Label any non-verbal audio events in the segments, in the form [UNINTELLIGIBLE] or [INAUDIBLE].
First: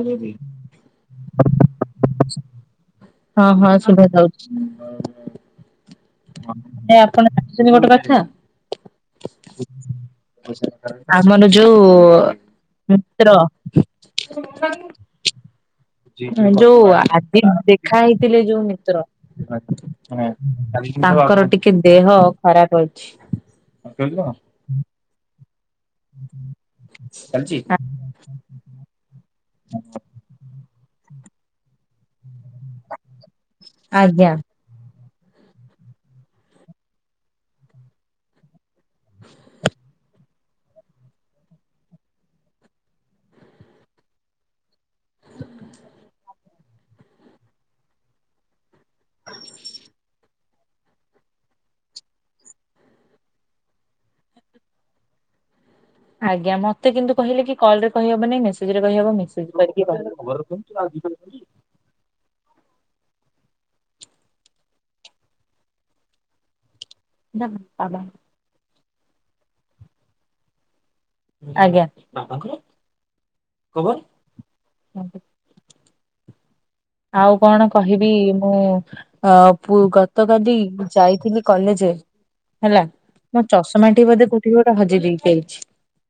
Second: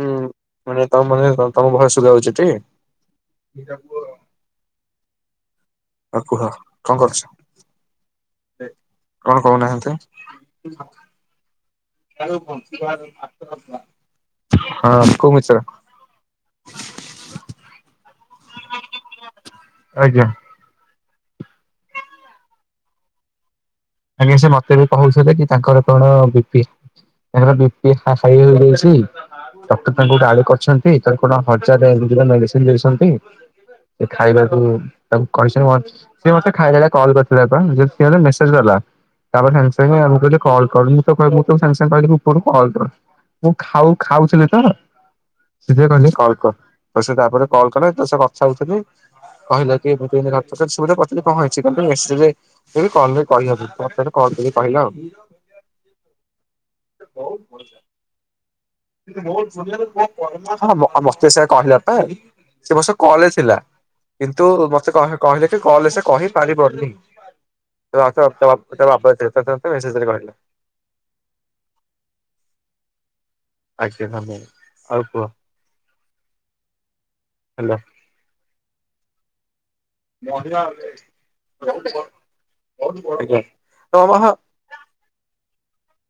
ହୁଁ ମାନେ ତମ ମାନେ ତମ ଭୟସ ଶୁଗା ଯାଉଛି ଟି ହଁ, ହଁ ସୁୁଭା ଯାଉଛି। ଆଉ କୁହ କଣ ନାଇ କରୁଛ? ଆପଣ ଜାଣିଛନ୍ତି ଗୋଟେ କଥା। କଣ କହୁନାହାନ୍ତି ଆମର ଯୋଉ ଓ ମିତ୍ର ହଁ କୋଉ ମିତ୍ର? ଯୋଉ ଆଜି ଦେଖା ହେଇଥିଲେ ଯୋଉ ମିତ୍ର। ଆଜ୍ଞା ତାଙ୍କର ଟିକେ ଦେହ ଖରାପ ଅଛି। ଆଜ୍ଞା, ସେ ମୋତେ ବି କହୁଥିଲେ କି ତାଙ୍କର କଣ ବିପି ତାଙ୍କର ବିପି ହା ହାଏ ହେଇଯାଇଛି। ଡକ୍ଟର ତାଙ୍କୁ ଗାଳି କରିଛନ୍ତି। ତାଙ୍କୁ କଣ ହଜାରେ ଏମବି ର ମେଡିସିନ୍ ସିନ୍ ଦେଇଛନ୍ତି। ସେ ଆଜ୍ଞା ଖାଇବାକୁ ତାକୁ କହିସନ୍ତି। ସେ ମୋତେ ଖାଇଲାବେଳେ କଲ୍ କରିଥିଲା ପା ଯେତେବେଳେ ମେସେଜ୍ ଗଲା। ତାପରେ ସାଙ୍ଗେ ସାଙ୍ଗେ ମାମୁଁ କହିଲେ କଲ୍ କର। ମୁଁ ତ କହିଲି ମୁଁ ତ ସାଙ୍ଗେ ସାଙ୍ଗେ କହିଲି ମୁଁ ପୁଣି କଲ୍ କର। ମୁଁ ଖାଉ ଖାଉଥିଲି ତ। ସେଥିପାଇଁ କହିଲେ କଲ୍ କର। ଆଉ ସେ ତାପରେ କଲ୍ କଲେ। ତ ସେ କଥା ହଉଥିଲି। କହିଲା କି [UNINTELLIGIBLE] କରିଥିଲି କଣ ହେଇଛି ତୋର ତ ମେସେଜେ ଏଇ କଲ୍ ରେ କହିହବନି। ପଛରେ କଲ୍ କରି କହିଲା ଆଉ। ଆଜ୍ଞା ମୋତେ କିନ୍ତୁ କହିଲେ କି କଲ୍ ରେ କହିହବନି ମେସେଜ ରେ କହିହବ [UNINTELLIGIBLE] ମେସେଜ କରିକି ହଁ, କହିହବ। ହଁ ମୋ ଆ, ମୋତେ ସେଇୟା କହିଲା ପା। ସେ ମୋ ସହ କଲ୍ ରେ ଥିଲା। କିନ୍ତୁ ମୋତେ କହ କହିଲେ କି କଲ୍ ରେ ସେ କହିପାରିବନି। ନାହା ଆବା ଓ ତା ବାପା [UNINTELLIGIBLE] ମେସେଜରେ କହିଲା। ଆଜ୍ଞା। ଆଜ୍ଞା ମାମୁଁ ଆଉ କୁହ। ଆଉ କଣ ହ୍ୟାଲୋ କହିବି ମୁଁ ଅ ପୁ ଗତ କାଲି ଯାଇଥିଲି କଲେଜେ। ହେଲା ଆଜ୍ଞା। ମୁଁ ଚଷମାଟି ବୋଧେ କୋଉଠି ଗୋଟେ ହଜେଇ ଦେଇକି ଆଇଛି।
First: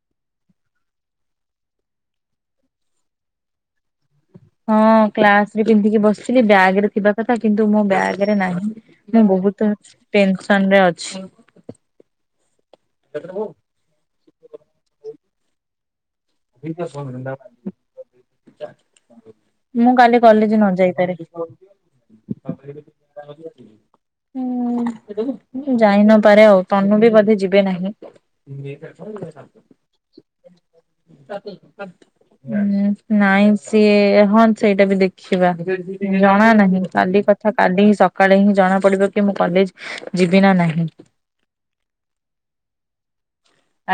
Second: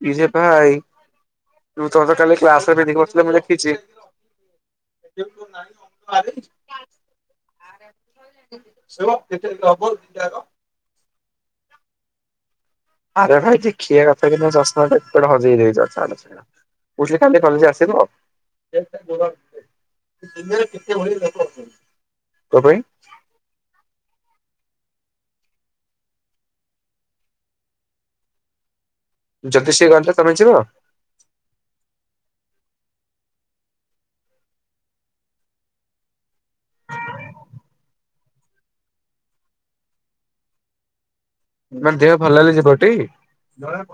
ନିଜେ ତ ହାଇ ଉଁ, ତୋମେ ତ କାଲି କ୍ଲାସ୍ ରେ ପିନ୍ଧିକ ବସିଥିଲ ମୁଁ ଦେଖିଛି। ହଁ କ୍ଲାସ୍ ରେ ପିନ୍ଧିକି ବସିଥିଲି ବ୍ୟାଗ୍ ରେ ଥିବା କଥା। କିନ୍ତୁ ମୋ ବ୍ୟାଗ୍ ରେ ନାହିଁ। ମୁଁ ବ ବହୁତ ଟେନସନ୍ ରେ ଅଛି। ଆରେ ଭାଇ ଦେଖିଆ କଥା କି ନୁହିଁ ଚଷମା ଟା କୁଆଡ଼େ ହଜେଇ ଦେଇଚ। ଛାଡ଼ କହୁଥିଲେ କାଲି କଲେଜ୍ ଆସିବାକୁ। ମୁଁ କାଲି [UNINTELLIGIBLE] କଲେଜ ନ ଇଏରେ ଟିକେ ଯାଇପାରେ। ଭଳି ହୁଁ ଦବକି। ତ ପାଇଁ ଉଁ, ଯାଇ ନପାରେ ଆଉ ତନୁ ବି ବୋଧେ ଯିବେ ନାହିଁ। ଯଦି ସେ ଗଲେ ତୋମେ ଯିବ? ତୋତେ ତଧ୍ [UNINTELLIGIBLE] ନାଇଁ ସିଏ ହଁ ସେଇଟା ବି ଦେଖିବା ଜଣା ନାହିଁ କାଲି କଥା କାଲି ହିଁ ସକାଳେ ହିଁ ଜଣା ପଡିବ କି ମୁଁ କଲେଜ୍ ଯିବି ନା ନାହିଁ। ମାନେ ଦେହ ଭଲ ହେଲେ ଯିବଟି?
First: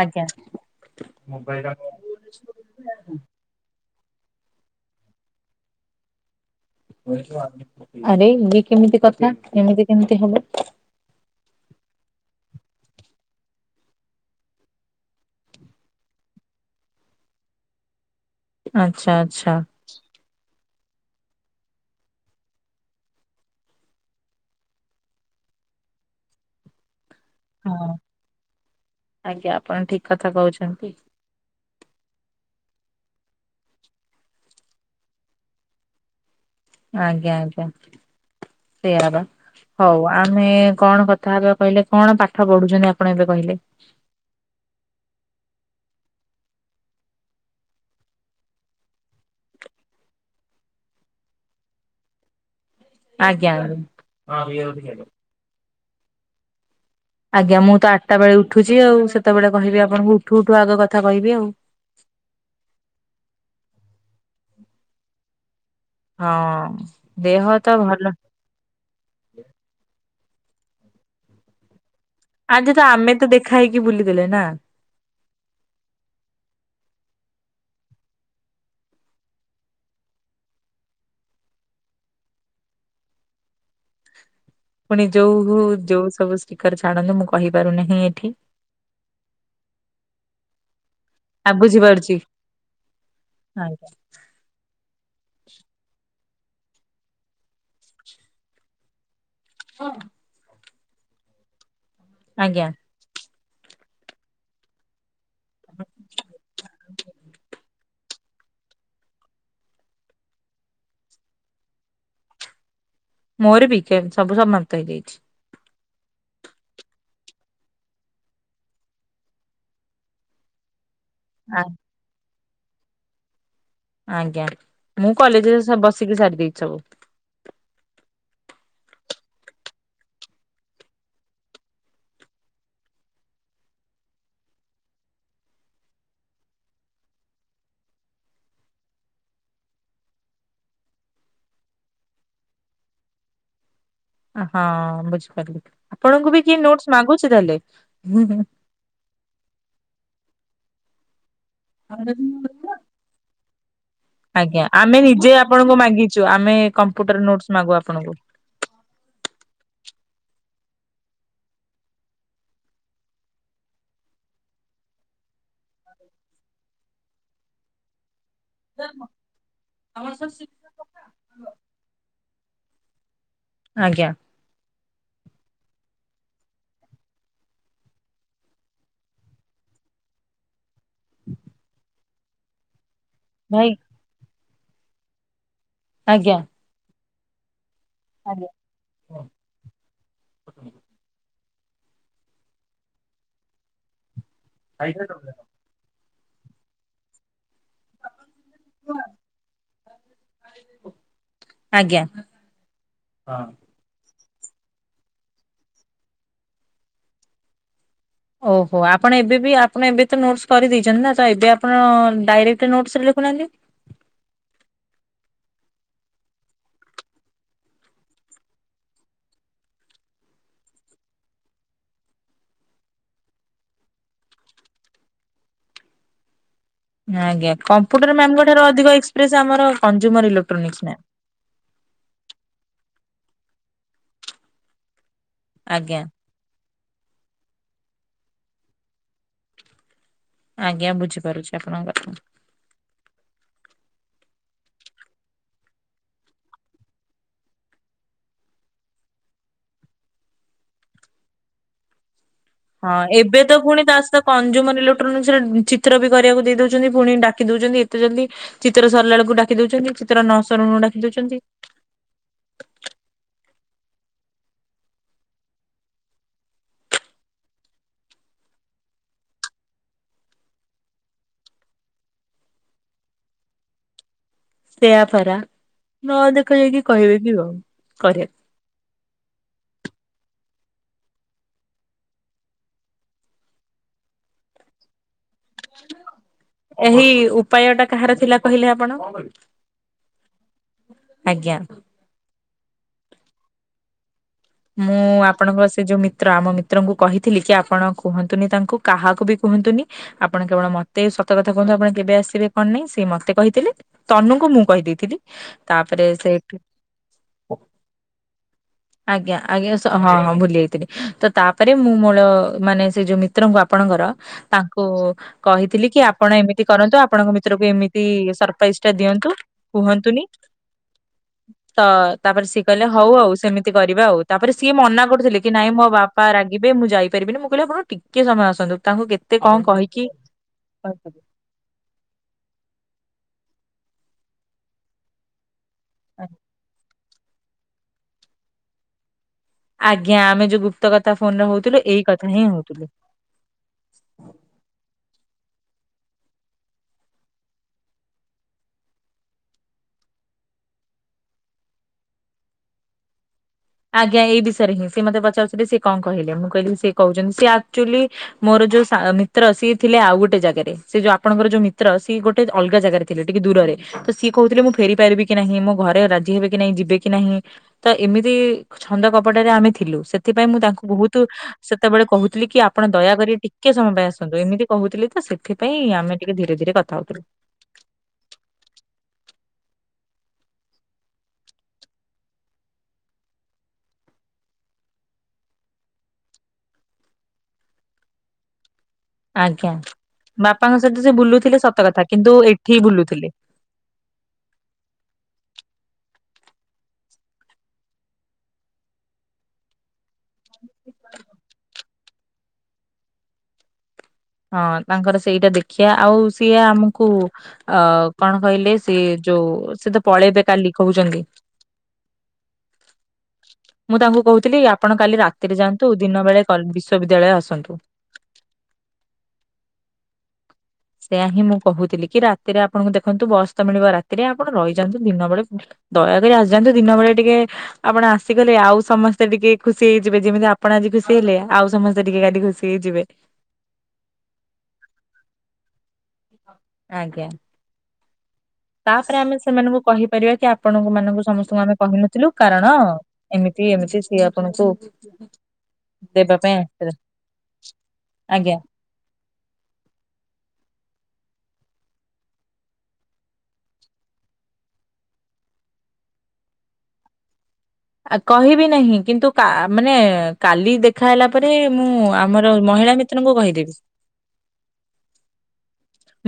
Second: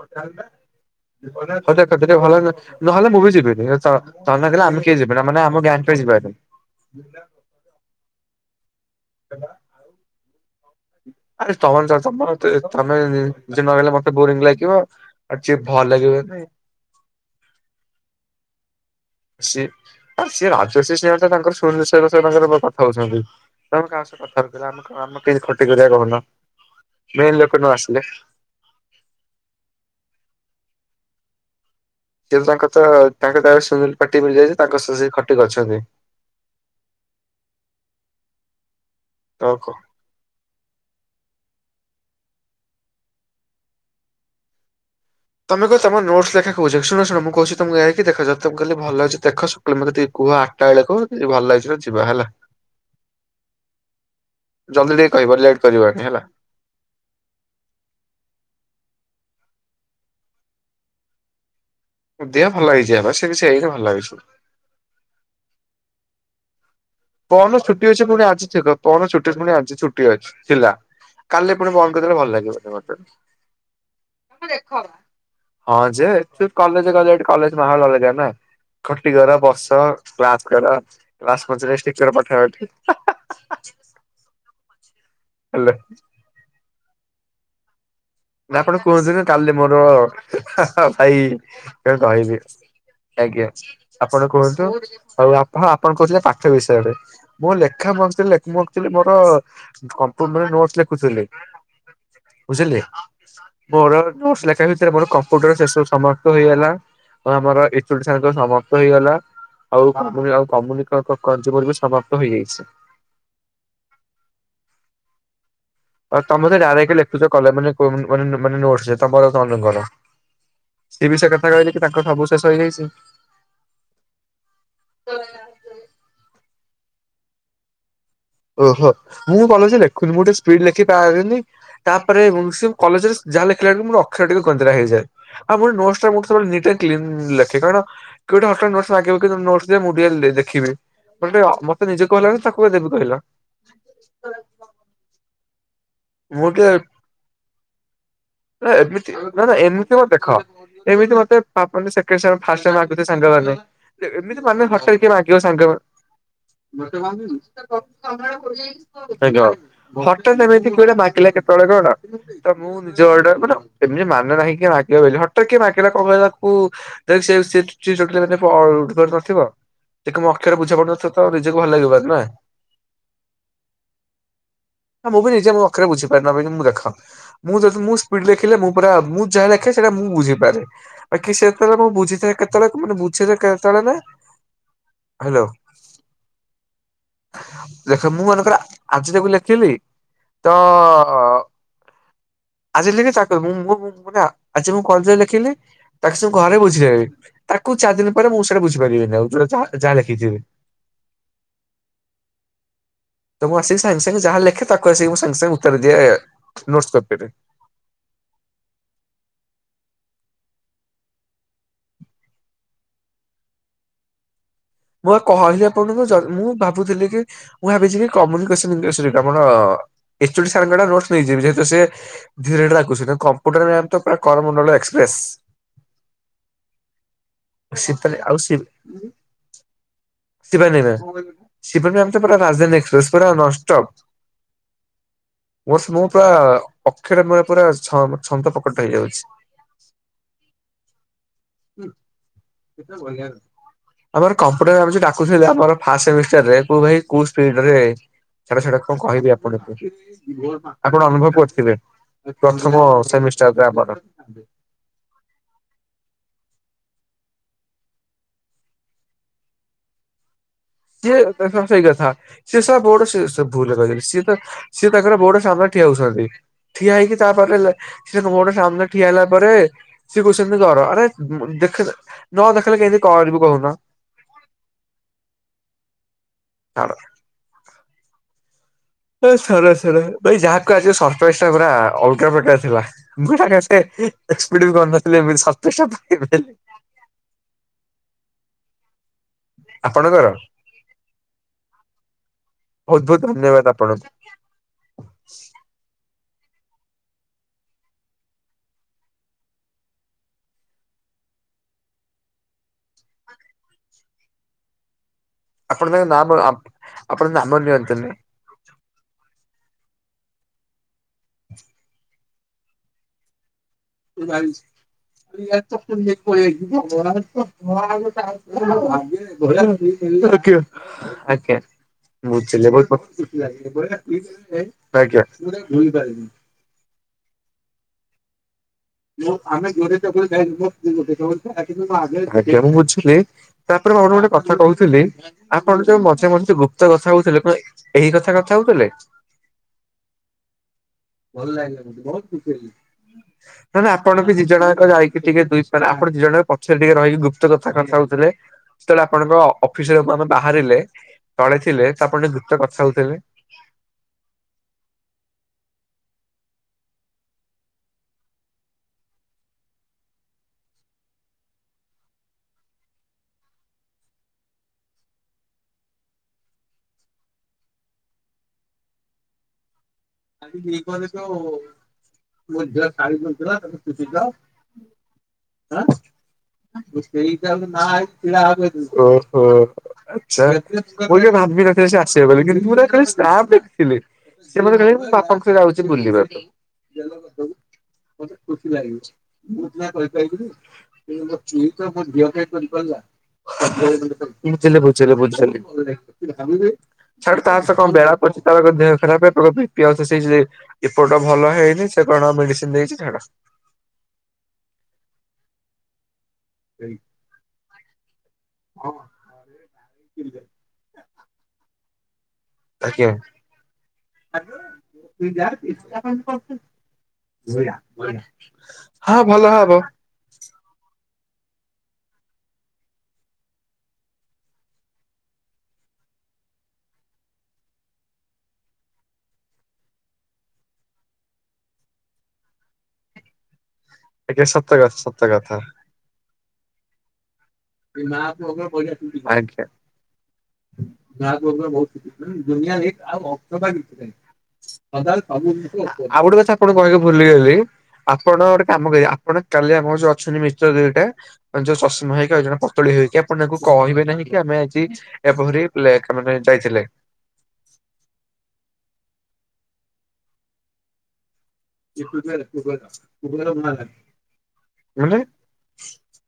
ଆଜ୍ଞା। ନ ହେଲେ ମୁଁ ବି ଯିବିନି ଏରା ତ ତମେ ନଗଲେ ଆମେ କେହି ଯିବାନି ଆମ [UNINTELLIGIBLE] [UNINTELLIGIBLE] ଆରେ ଇଏ କେମିତି କଥା ଏମିତି କେମିତି ହବ? ଆରେ ତମେ ମାନେ ଯାଉଛ [UNINTELLIGIBLE] ବୋରିଂ ଲାଗିବ ଯିଏ ଭଲ ଭଲ ଲାଗିବନି। ଆଚ୍ଛା ଆଚ୍ଛା ସେ ଆ ସେ ରାଜ ସେ ସେଇ ଅନୁସାରେ ତାଙ୍କର ସୁନିଲ ସାର୍ ଙ୍କ ସହ କଥା ହଉଛନ୍ତି ତ ଆମେ କାହା ସହ କଥା ହେବା କହିଲ ଆମ କେମିତି ଖ [UNINTELLIGIBLE] ଧୀରେ କହୁନ ମେନ୍ ଲୋକ ନ ହଁ ଆସିଲେ। ଆଜ୍ଞା ଆପଣ ଠିକ କଥା କହୁଛନ୍ତି। [UNINTELLIGIBLE] ତାଙ୍କର ତ ତାଙ୍କ ସୁନୀଲ ପାର୍ଟି ମିଳିଯାଇଛି। ତାଙ୍କ ସହ ଖଟି କରୁଛନ୍ତି। ଆଜ୍ଞା ଆଜ୍ଞା। ସେଇଆ ବା ତ ହଉ ଆମେ କଣ କଥା ହେବା କହିଲେ? କଣ ପାଠ ପଢୁଛନ୍ତି ଆପଣ ଏବେ କହିଲେ? ତମେ କୁହ ତମ ନୋଟସ ଲେଖା କହୁଛି ଶୁଣ ଶୁଣ ମୁଁ କହୁଛି ତମେ ଯାଇକି ଦେଖ [UNINTELLIGIBLE] ମୋତେ ଟିକେ କୁହ। ମୁଁ ଆଠଟା ବେଳେ କହୁ ନଥିଲି ଭଲ ଲାଗୁଛି ଯିବା ହେଲା। ଆଜ୍ଞା। କରିବାନି ହେଲା। ଆଜ୍ଞା ମୁଁ ତ ଆଠଟା ବେଳେ ଉଠୁଛି ଆଉ ସେତେବେଳେ କହିବି ଆପଣଙ୍କୁ ଉଠୁ ଉଠୁ ଆଗ କଥା କହିବି ଆଉ। ଦେହ ଭଲ ହେଇଯାଏ ବା ସେ ବି ସେୟା ଭଲ ହେଇଯିବ। ହଁ। ଦେହ ପଅଣ ଦିନ ତ ଛୁଟି ଭଲ ଅଛି ପୁଣି ଆଜି ଚେକ୍ ଅପ ପଅଣ ଦିନ ଛୁଟି ପୁଣି ଆଜି ଛୁଟି ଅଛି ଥିଲା କାଲି ପୁଣି ବନ୍ଦ୍ [UNINTELLIGIBLE] ଭଲ ଆଜି ଲାଗିବନି ତ ମତେ। ଆମେ ତ ଦେଖା ହେଇକି ବୁଲିଦେଲେ ନା। ହଁ ଯେ ଆକ୍ କଲେଜ ଗଲାଠୁ କଲେଜ୍ [UNINTELLIGIBLE] ଖଟି କର ବସ କ୍ଲାସ କର କ୍ଲାସ [UNINTELLIGIBLE] [UNINTELLIGIBLE] ପାଖା ପାଖି। ପୁଣି ଯୋଉ ହଉ ଯୋଉ ସବୁ ଷ୍ଟିକର ଛାଡ଼ନ୍ତୁ ମୁଁ କହିପାରୁନାହିଁ। ଏଠି। ଆପଣ କୁହନ୍ତୁନି କାଲି ମୋର ଭାଇ ଆ କଣ ବୁଝିପାରୁଛି କହିବି? ଆଜ୍ଞା ଆପଣ କୁହନ୍ତୁ ଆଉ ଆପଣ ଆପଣ କହୁଥିଲେ ପା ସେ ବିଷୟରେ ମୁଁ ଲେଖା ମୁଁ ଆକଚୁଲି ମୋର [UNINTELLIGIBLE] ବୁଝିଲି ଆଜ୍ଞା ବୁଝିଲି ମୋର ନୋଟସ ଲେଖା ଭିତରେ ମୋର କମ୍ପ୍ୟୁଟର ସେ ସବୁ ସମାପ୍ତ ହେଇଗଲା। ଓ ଆମର ଏଚ୍ ଓ ଡି ସାର୍ ଙ୍କର ସମାପ୍ତ ହେଇଗଲା। ଆଉ ଆମରି ଆଉ କମୁନି [UNINTELLIGIBLE] ସମାପ୍ତ ହେଇଯାଇଚି। ମୋର ବି କେ ସବୁ ସମାପ୍ତ ହେଇ ଯାଇଯାଇଚି। ଆଉ ତମେ ତ ଡାଇରେକ୍ଟ ଲେଖୁଚ [UNINTELLIGIBLE] ମାନେ ନୋଟସ ତମର ତନୁଙ୍କର। ସିଏ ବି ସେ କଥା କହିଲେ କି ତାଙ୍କ ସବୁ ଶେଷ ହେଇଯାଇଚି। ଆଜ୍ଞା ମୁଁ କଲେଜରେ ସ ବସିକି ସାରି ଦେଇଚି ସବୁ। ଓହୋ ମୁଁ କଲେଜରେ ଲେଖୁନି ମୁଁ ଟିକେ ସ୍ପିଡ ଲେଖି ପାରେନି ତାପରେ ଉଁ ସେ କଲେଜରେ ଲେଖିଲା ବେଳକୁ ମୋ ଅକ୍ଷର ଟିକେ ଗନ୍ଦରା ହେଇଯାଏ ଆଉ ମୁଁ ନୋଟସ୍ ସବୁବେଳେ ନିଟ ଆଣ୍ଡ କ୍ଲିନ ଲେଖେ କାରଣ ଗୋଟେ ହଠାତ୍ ନୋଟ ମାଗିବ କିନ୍ତୁ ତୋ ନୋଟସ ଦେ ମୁଁ ଟିକେ ଲେ ଦେଖିବି ମତେ ଟିକେ ଅ ମତେ ନିଜେ କୁହ ତାକୁ କଣ ଦେବି କହିଲ? ହଁ ବୁଝି ପାରିଲି। ମୁଁ ଟିକେ ନା ଏମିତି ନା ନା ଏମିତି ହବ ଦେଖ ଏମିତି ମତେ ତାପରେ ସେକେଣ୍ଡ ସାଙ୍ଗ ଫାଷ୍ଟ ମାଗୁଥିବେ ସାଙ୍ଗମାନେ ଏ ଏମିତି ଆଜ୍ଞା ମାନେ ଆମେ ହଠାତ୍ କିଏ ନିଜେ ମାଗିବ ଆପଣଙ୍କୁ ସାଙ୍ଗମାନେ ମାଗିଛୁ ଆମେ କମ୍ପ୍ୟୁଟର ନୋଟସ୍ ମାଗୁ ଆପଣଙ୍କୁ। ଆଜ୍ଞା ହଠାତ ଏମିତି ମାଗିଲା କେତେବେଳେ କଣ ତ ମୁଁ ନିଜ ଅର୍ଡର ମାନେ ଏମିତି ମାନେ ନାହିଁ କି ମାଗିବ ବୋଲି ହଠାତ୍ କିଏ ମାଗି [UNINTELLIGIBLE] ପ ଅ ବୁଝିପାରୁନଥିବ ତାକୁ ମୋ ଅକ୍ଷର ବୁଝା ପଡୁନଥିବ ତ ନିଜକୁ ଭଲ ଲାଗିବ ନା। ଆଜ୍ଞା। ମୁଁ ବି ନିଜେ ମୋ [UNINTELLIGIBLE] ବୁଝିପାରେନା ବୋଲି ମୁଁ ଦେଖ। ମୁଁ ଯଦି ମୁଁ ସ୍ପୀଡ ଲେଖିଲେ। ମୁଁ ପରା ମୁଁ ଯାହା ଲେଖେ ସେଇଟା ମୁଁ ବୁଝିପାରେ। ବାକି ସେତେବେଳେ ମୁଁ ବୁଝିଥାଏ କେତେବେଳେ ମାନେ ବୁଝେଜେ ଭାଇ କେତେବେଳେ ନା ହାଲୋ। ଆଜ୍ଞା। ଦେଖ ମୁଁ ମନେକର ଆଜି ତାକୁ ଲେଖିଲି ତ। ଆଜି ଲେଖେ ତାକୁ ମୁଁ ଆଜି ମୁଁ କଲଜରେ ଲେଖିଲି। ତାକୁ ସବୁ ଘରେ ବୁଝେଇବେ। ତାକୁ ଚାରି ଦିନ ପରେ ମୁଁ ସେଇଟା ବୁଝିପାରିବିନି ଆଉ ଯୋଉଟା ଯାହା ଲେଖିଥିବି। ହଁ। ତ ମୁଁ ଆସିକି ସାଙ୍ଗେ ଯାହା ଲେଖେ ତାକୁ ଆସିକି ମୁଁ ସାଙ୍ଗେ ସାଙ୍ଗେ ଉତାରି ଦିଏ ନୋଟସ କପି ରେ। ଓହୋ ଆପଣ ଏବେ ବି ଆପଣ ଏବେ ତ ନୋଟସ କରିଦେଇଛନ୍ତି ନା ତ ଏବେ ଆପଣ ଡାଇରେକ୍ଟ ନୋଟସ ରେ ଲେଖୁଛନ୍ତି। ଲେଖୁ ନାହାନ୍ତି। [INAUDIBLE] ମୁଁ କହିଲି ଆପଣଙ୍କୁ ମୁଁ ଭାବୁଥିଲି କି ମୁଁ ଭାବିଛି କି କମ୍ୟୁନିକେସନ କେସରେ ଏଇଟା ମୋର। ଏଚଅଡ଼ି ସାରଙ୍କ ଠୁ ନୋଟସ ନେଇଯିବ ଯେହେତୁ ସେ ଧୀରେ ଧୀରେ ଡାକୁଛନ୍ତି କମ୍ପ୍ୟୁଟର ମ୍ୟାମ ତ ପୁରା କରମଣ୍ଡଳ- ଏକ୍ସପ୍ରେସ୍। ଆଜ୍ଞା। କମ୍ପୁଟର ମ୍ୟାମଙ୍କ ଠାରୁ ଅଧିକ ଏକ୍ସପ୍ରେସ୍ ଆମର କଞ୍ଜ୍ୟୁମର ଇଲେକ୍ଟ୍ରୋନ୍ସିକ୍ ମେମ୍। ସିଏ ବା ଜାଣିଛ ପୁରା ରାଜଧାନୀ ଏକ୍ସପ୍ରେସ ପୁରା ନନଷ୍ଟପ। ଆଜ୍ଞା ମୁ ପୁରା ଅକ୍ଷରେ ମ ପୁରା ଛ-ଛନ୍ଦ କପଟ ହେଇଯାଉଛି। ଆଜ୍ଞା ବୁଝିପାରୁଛି ଆପଣଙ୍କ କଥା। କେତେ [UNINTELLIGIBLE] ଆମର କମ୍ପୁଟର ଆମେ ଯୋଉ ଡାକୁଛୁ ଆମର ଫାଷ୍ଟ ସେମିଷ୍ଟାରରେ [UNINTELLIGIBLE] ତାହେଲେ ସେଟା କଣ କହିବି ଆପଣଙ୍କୁ। ଆପଣ ଅନୁଭବ କରିଥିବେ। ପ୍ରଥମ ହଁ ଏବେ ତ ସେମିଷ୍ଟାରରେ ପୁଣି ଆମର ତା ସହିତ କଞ୍ଜୁମର ଇଲେକ୍ଟ୍ରୋନିକ୍ସରେ ଚିତ୍ର ବି କରିବାକୁ ଦେଇଦଉଛି। ପୁଣି ଡାକି ଦଉଛନ୍ତି ଏତେ ଜଲଦି। ଚିତ୍ର ସିରିଲା ବେଳକୁ ଡାକି ଦଉଛନ୍ତି ଚିତ୍ର ନ ସରୁଣୁ ଡାକି ଯିଏ ଦଉଛନ୍ତି ଏକଦମ ସେଇ କଥା। ସିଏ ସେ ସ ବଡ ସେବ- ଭୁଲ ରେ କହିଦେଲି। ସିଏ ତ ସିଏ ତାଙ୍କର ବୋଡ ସାମ୍ନା ଠିଆ ହଉଛନ୍ତି। ଠିଆ ହେଇକି ତା ପାଖରେ ସେ ଗୋଟେ ସାମ୍ନାରେ ଠିଆ ହେଲା ପରେ, ସିଏ କହୁଛନ୍ତି ଘର ଆରେ ଦେଖ ନ ଦେଖିଲେ କେମତି କରିବୁ କହୁନ। ସେୟାପାରା ନ ଦେଖ ଯାଇକି କହିବେ କି କରିବାକୁ। ସରେ ସରେ ଭ ଯାହା କହ ଆଜି ସରପ୍ରାଇଜଟା ପୁରା ଅଲଗା ପ୍ରକାର ଥିଲା। ମାଗି ସେ ଏକ୍ସପେଟ ବି କରିନଥିଲି। ଏମିତି ସରପ୍ରାଇଜ ଟା ପାଇବି ବୋଲି ଏହି ଉପାୟଟା କାହାର ଥିଲା କହିଲେ ଆ ଆପଣ ଆପଣଙ୍କର ଆଜ୍ଞା। ବହୁତ ବହୁତ ଧନ୍ୟବାଦ ଆପଣଙ୍କୁ। ମୁଁ ଆପଣଙ୍କର ସେ ଯୋଉ- ମିତ୍ର ଆମ ମିତ୍ରଙ୍କୁ କହିଥିଲି କି ଆପଣ କୁହନ୍ତୁନି ତାଙ୍କୁ। କାହାକୁ ବି କୁହନ୍ତୁନି। ଆପଣ କେବଳ ମତେ ସତ କଥା କୁହନ୍ତୁ ଆପଣ କେବେ ଆସିବେ କଣ ନାହିଁ ସେ ମତେ କହିଥିଲେ। ତନୁଙ୍କୁ ମୁଁ କହିଦେଇଥିଲି। ଆପଣ ତାଙ୍କ ତାପରେ ନାମବଅ ସେଇଠୁ ଆପଣ ନାମ ନିଅନ୍ତୁନି। ଆଜ୍ଞା ଆଜ୍ଞା ହଁ ହଁ ଭୁଲି ଯାଇଥିଲି। ତ ତାପରେ ମୁଁ ମୋର ମାନେ ସେ ଯୋଉ ମିତ୍ରଙ୍କୁ ଆପଣଙ୍କର ତାଙ୍କୁ ଆଜ୍ଞା କହିଥିଲି କି ଆଜ୍ଞା ଆପଣ ଏମିତି କରନ୍ତୁ ଆପଣଙ୍କ ମିତ୍ରକୁ ଏମିତ ସରପ୍ରାଇିଜ୍ ଦିଅନ୍ତୁ କୁହନ୍ତୁନି। ତ ତାପରେ ସିଏ ବୁଝିଲି କହିଲେ ହଉ ହଉ ସେମିତି ବହୁତ କରିବା ଆଉ। ତାପରେ ସିଏ ମନା ଆଜ୍ଞା। କରୁଥିଲେ କି ନାଇଁ ମୋ ବାପା ରାଗିବେ ମୁଁ ଯାଇପାରିବିନି ମୁଁ କହିଲି ଆପଣ ଟିକେ ସମୟ ଆସନ୍ତୁ। ତାଙ୍କୁ କେତେ [UNINTELLIGIBLE] କଣ ଆଜ୍ଞା ବୁଝିଲି। କହିକି ତାପରେ ମୁଁ ଆପଣଙ୍କୁ ଗୋଟେ କଥା କହୁଥିଲି। ଆପଣ ଯୋଉ ମଝିରେ ମଝରେି ଗୁପ୍ତ କଥା ହଉ ଏହି କଥା କଥା ହଉଥିଲେ। ଆଜ୍ଞା ଆମେ ଯୋଉ ଗୁ ନହେଲେ ଆପଣ ବି ଦି ଜଣ ଯାକ ଯାଇକି ଟିକେ ଦୁଇ ଆପଣ ଦି ଜଣ ପଛରେ ଟିକେ ରହିକି ଗୁପ୍ତ କଥା କଥା ହଉଥିଲେ। ଯେତେବେଳେ ଆପଣଙ୍କ ଅଫିସରେ ଆମେ ବାହାରିଲେ ତଳେ ଥିଲେ ତାପରେ ଦୁତ କଥା ହଉଥିଲେ। ଆଜ୍ଞା ଏଇ ବିଷୟରେ ହିଁ ସେ ମତେ ପଚାରୁଥିଲେ ସେ କଣ କହିଲେ। ମୁଁ କହିଲି ସେ କହୁଛନ୍ତି ସେ ଆକ୍ଚୁଲି ମୋର ଯୋଉ ସା ମିତ୍ର ସିଏ ଥିଲେ ଆଉ ଗୋଟେ ଜାଗାରେ, ସେଇ ଯୋଉ ଆପଣଙ୍କର ଯୋଉ ମିତ୍ର ସିଏ ଗୋଟେ ଅଲଗା ଜାଗରେ ଥିଲେ ଟିକେ ଦୂରରେ ତ ସିଏ କହୁଥିଲେ ମୁଁ ଫେରି ପାରିବି କି ନାହିଁ, ମୋ ଘରେ ରାଜି ହେବି କି ନାହିଁ, ଯିବେ କି ନାହିଁ ତ ଏମିତି ଛନ୍ଦ କପଟରେ ଆମେ ଥିଲୁ ସେ ସେଥିପାଇଁ ମୁଁ ତାଙ୍କୁ ବହୁତ ସେତେବେଳେ କହୁଥିଲି କି ଆପଣ ଦୟାକରି ଟିକେ ସମୟ ପାଇଁ ଆସନ୍ତୁ ଏମିତି କହୁଥିଲି ତ ସେଥିପାଇଁ ଆମେ ଟିକେ ଧୀରେ ଧୀରେ କଥା ହଉଥିଲୁ। ହୁଁ ଆଛା ମୁଁ ତ କେବେ ଭାବିନଥିଲି ସେ ଆସିବେ ବୋଲି, କିନ୍ତୁ ତାପରେ ଦେଖଲି। ସେ ମତେ କହିଲା କି ବାପାଙ୍କ ସହ ଯାଉଛି ବୁଲିବାକୁ। ମୁଁ ଆଜ୍ଞା ସିନା କରିପାରିବିନି ବାପାଙ୍କ ସହିତ ସେ ମୋ ବୁଲୁଥିଲେ ଚୁଇଁ ସତ ତ ମୋ କଥା କିନ୍ତୁ ଝିଅଟିଏ ଏଠି କରିପାରିଲା। ବୁଲୁଥିଲେ। ବୁଝିଲି ବୁଝିଲି ବୁଝିଲି ଛାଡ୍ ତା ସହ କଣ ବେଳା ପଡିଛି ତାର ଦେହ ଖରାପେ ତ ସେଇଥି ଲାଗି ଏପଟ ଭଲ ହେଇନି ସେ କଣ ମେଡିସିନ ଦେଇଛି ଛାଡ। ହଁ ତାଙ୍କର ସେଇଟା ଦେଖିଆ ଆଉ ସିଏ ଆମକୁ ଅ କଣ କହିଲେ ସିଏ ଯୋଉ ସେ ତ ପଳେଇବେ କାଲି କହୁଛନ୍ତି। ଆଜ୍ଞା। ମୁଁ ତାଙ୍କୁ କହୁଥିଲି ଆପଣ କାଲି ରାତିରେ ଯାଆନ୍ତୁ [UNINTELLIGIBLE] ଦିନ ବେଳେ ବିଶ୍ଵବିଦ୍ୟାଳୟ ଆସନ୍ତୁ। ହଁ ଭଲ ହବ। ସେଆା ହିଁ ମୁଁ କହୁଥିଲି କି ରାତିରେ ଆପଣଙ୍କୁ ଦେଖନ୍ତୁ ବସ୍ ତ ମିଳିବ ରାତିରେ ଆପଣ ରହିଯାଆନ୍ତୁ ଦିନ ବେଳେ ଦୟାକରି ଆସିଯାଆନ୍ତୁ ଦିନ ବେଳେ ଟିକେ ଆପଣ ଆସିଗଲେ ଆଉ ସମସ୍ତେ ଟିକେ ଖୁସି ହେଇଯିବେ ଯେମିତି ଆପଣ ଆଜି ଖୁସି ହେଲେ ଆଉ ସମସ୍ତେ ଟିକେ କାଲି ଖୁସି ହେଇ ଯିବେ। ଆଞା ସତ ସତ କଥା। ଆଜ୍ଞା। ବି ମା ପଇସା ତାପରେ ସୁଝି ଆମେ ପାରୁନି ସେମାନଙ୍କୁ କହିପାରିବା କି ଆପଣଙ୍କୁ ମାନଙ୍କୁ ଆଜ୍ଞା ସମସ୍ତଙ୍କୁ ଆମେ କହିନଥିଲୁ କାରଣ ଦୁନିଆ ରେଟ୍ ଆଉ [UNINTELLIGIBLE] ଏମିତି ଏମିତି ସିଏ ଆପଣଙ୍କୁ ଆଉ ଗୋଟେ ଦେବା କଥା ପାଇଁ ଆପଣ ଆସିଥିଲେ କକି ଭୁଲିଗଲି। ଆପଣ ଆଜ୍ଞା। ଗୋଟେ କାମ କରିବେ ଆପଣ ଚଳେଇବେ ମୋ ସହ ଯୋଉ ଅଛନ୍ତି ମିଶ୍ର ଦିଇଟା ଯୋଉ ଶଶୀମହି ଆଉ ଜଣେ ପତଳି ହେଇକି ଆପଣ ତାଙ୍କୁ କହିବେ ନାହିଁ କି ଆମେ ଆଜି ଏମାରିପ୍ଲେକ ରେ ଯାଇଥିଲେ। ହ କହିବି ନାହିଁ କିନ୍ତୁ କା ମାନେ କାଲି ଦେଖାହେଲା। ତାପରେ ମୁଁ ଆମର ମହିଳା ମିତ୍ରଙ୍କୁ କହିଦେବି। ମାନେ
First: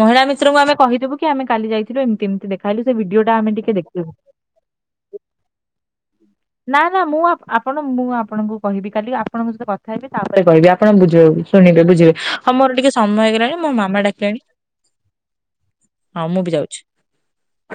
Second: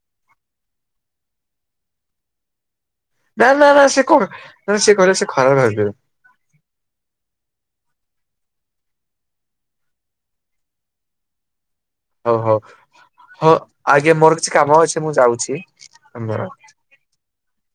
ମହିଳା ମିତ୍ରଙ୍କୁ ଆମେ କହିଦବୁ କି ଆମେ କାଲି ଯାଇଥିଲୁ ଏମିତି ଏମିତି ଦେଖ ନା ନା ନା ସେ କ ନା ସେ କହଲେ ସେ ଖରାପ ଭାବିବ। ନା ନା ମୁଁ ଆପଣ ମୁଁ ଆପଣଙ୍କୁ କହିବି କାଲି ଆପଣଙ୍କ ସହିତ କଥା ହେବି ତାପରେ କହିବି ଆପଣ ବୁଝେଇ କି ଶୁଣିବ ବୁଝିବେ ହଉ ମୋର ଟିକେ ସମୟ ହଉ ହେଇଗଲାଣି ମୋ ମାମା ଆଜ୍ଞା ମୋର ଡାକିଲଣି କିଛି କାମ ଅଛି ହଉ ମୁଁ ଯାଉଛି। ହ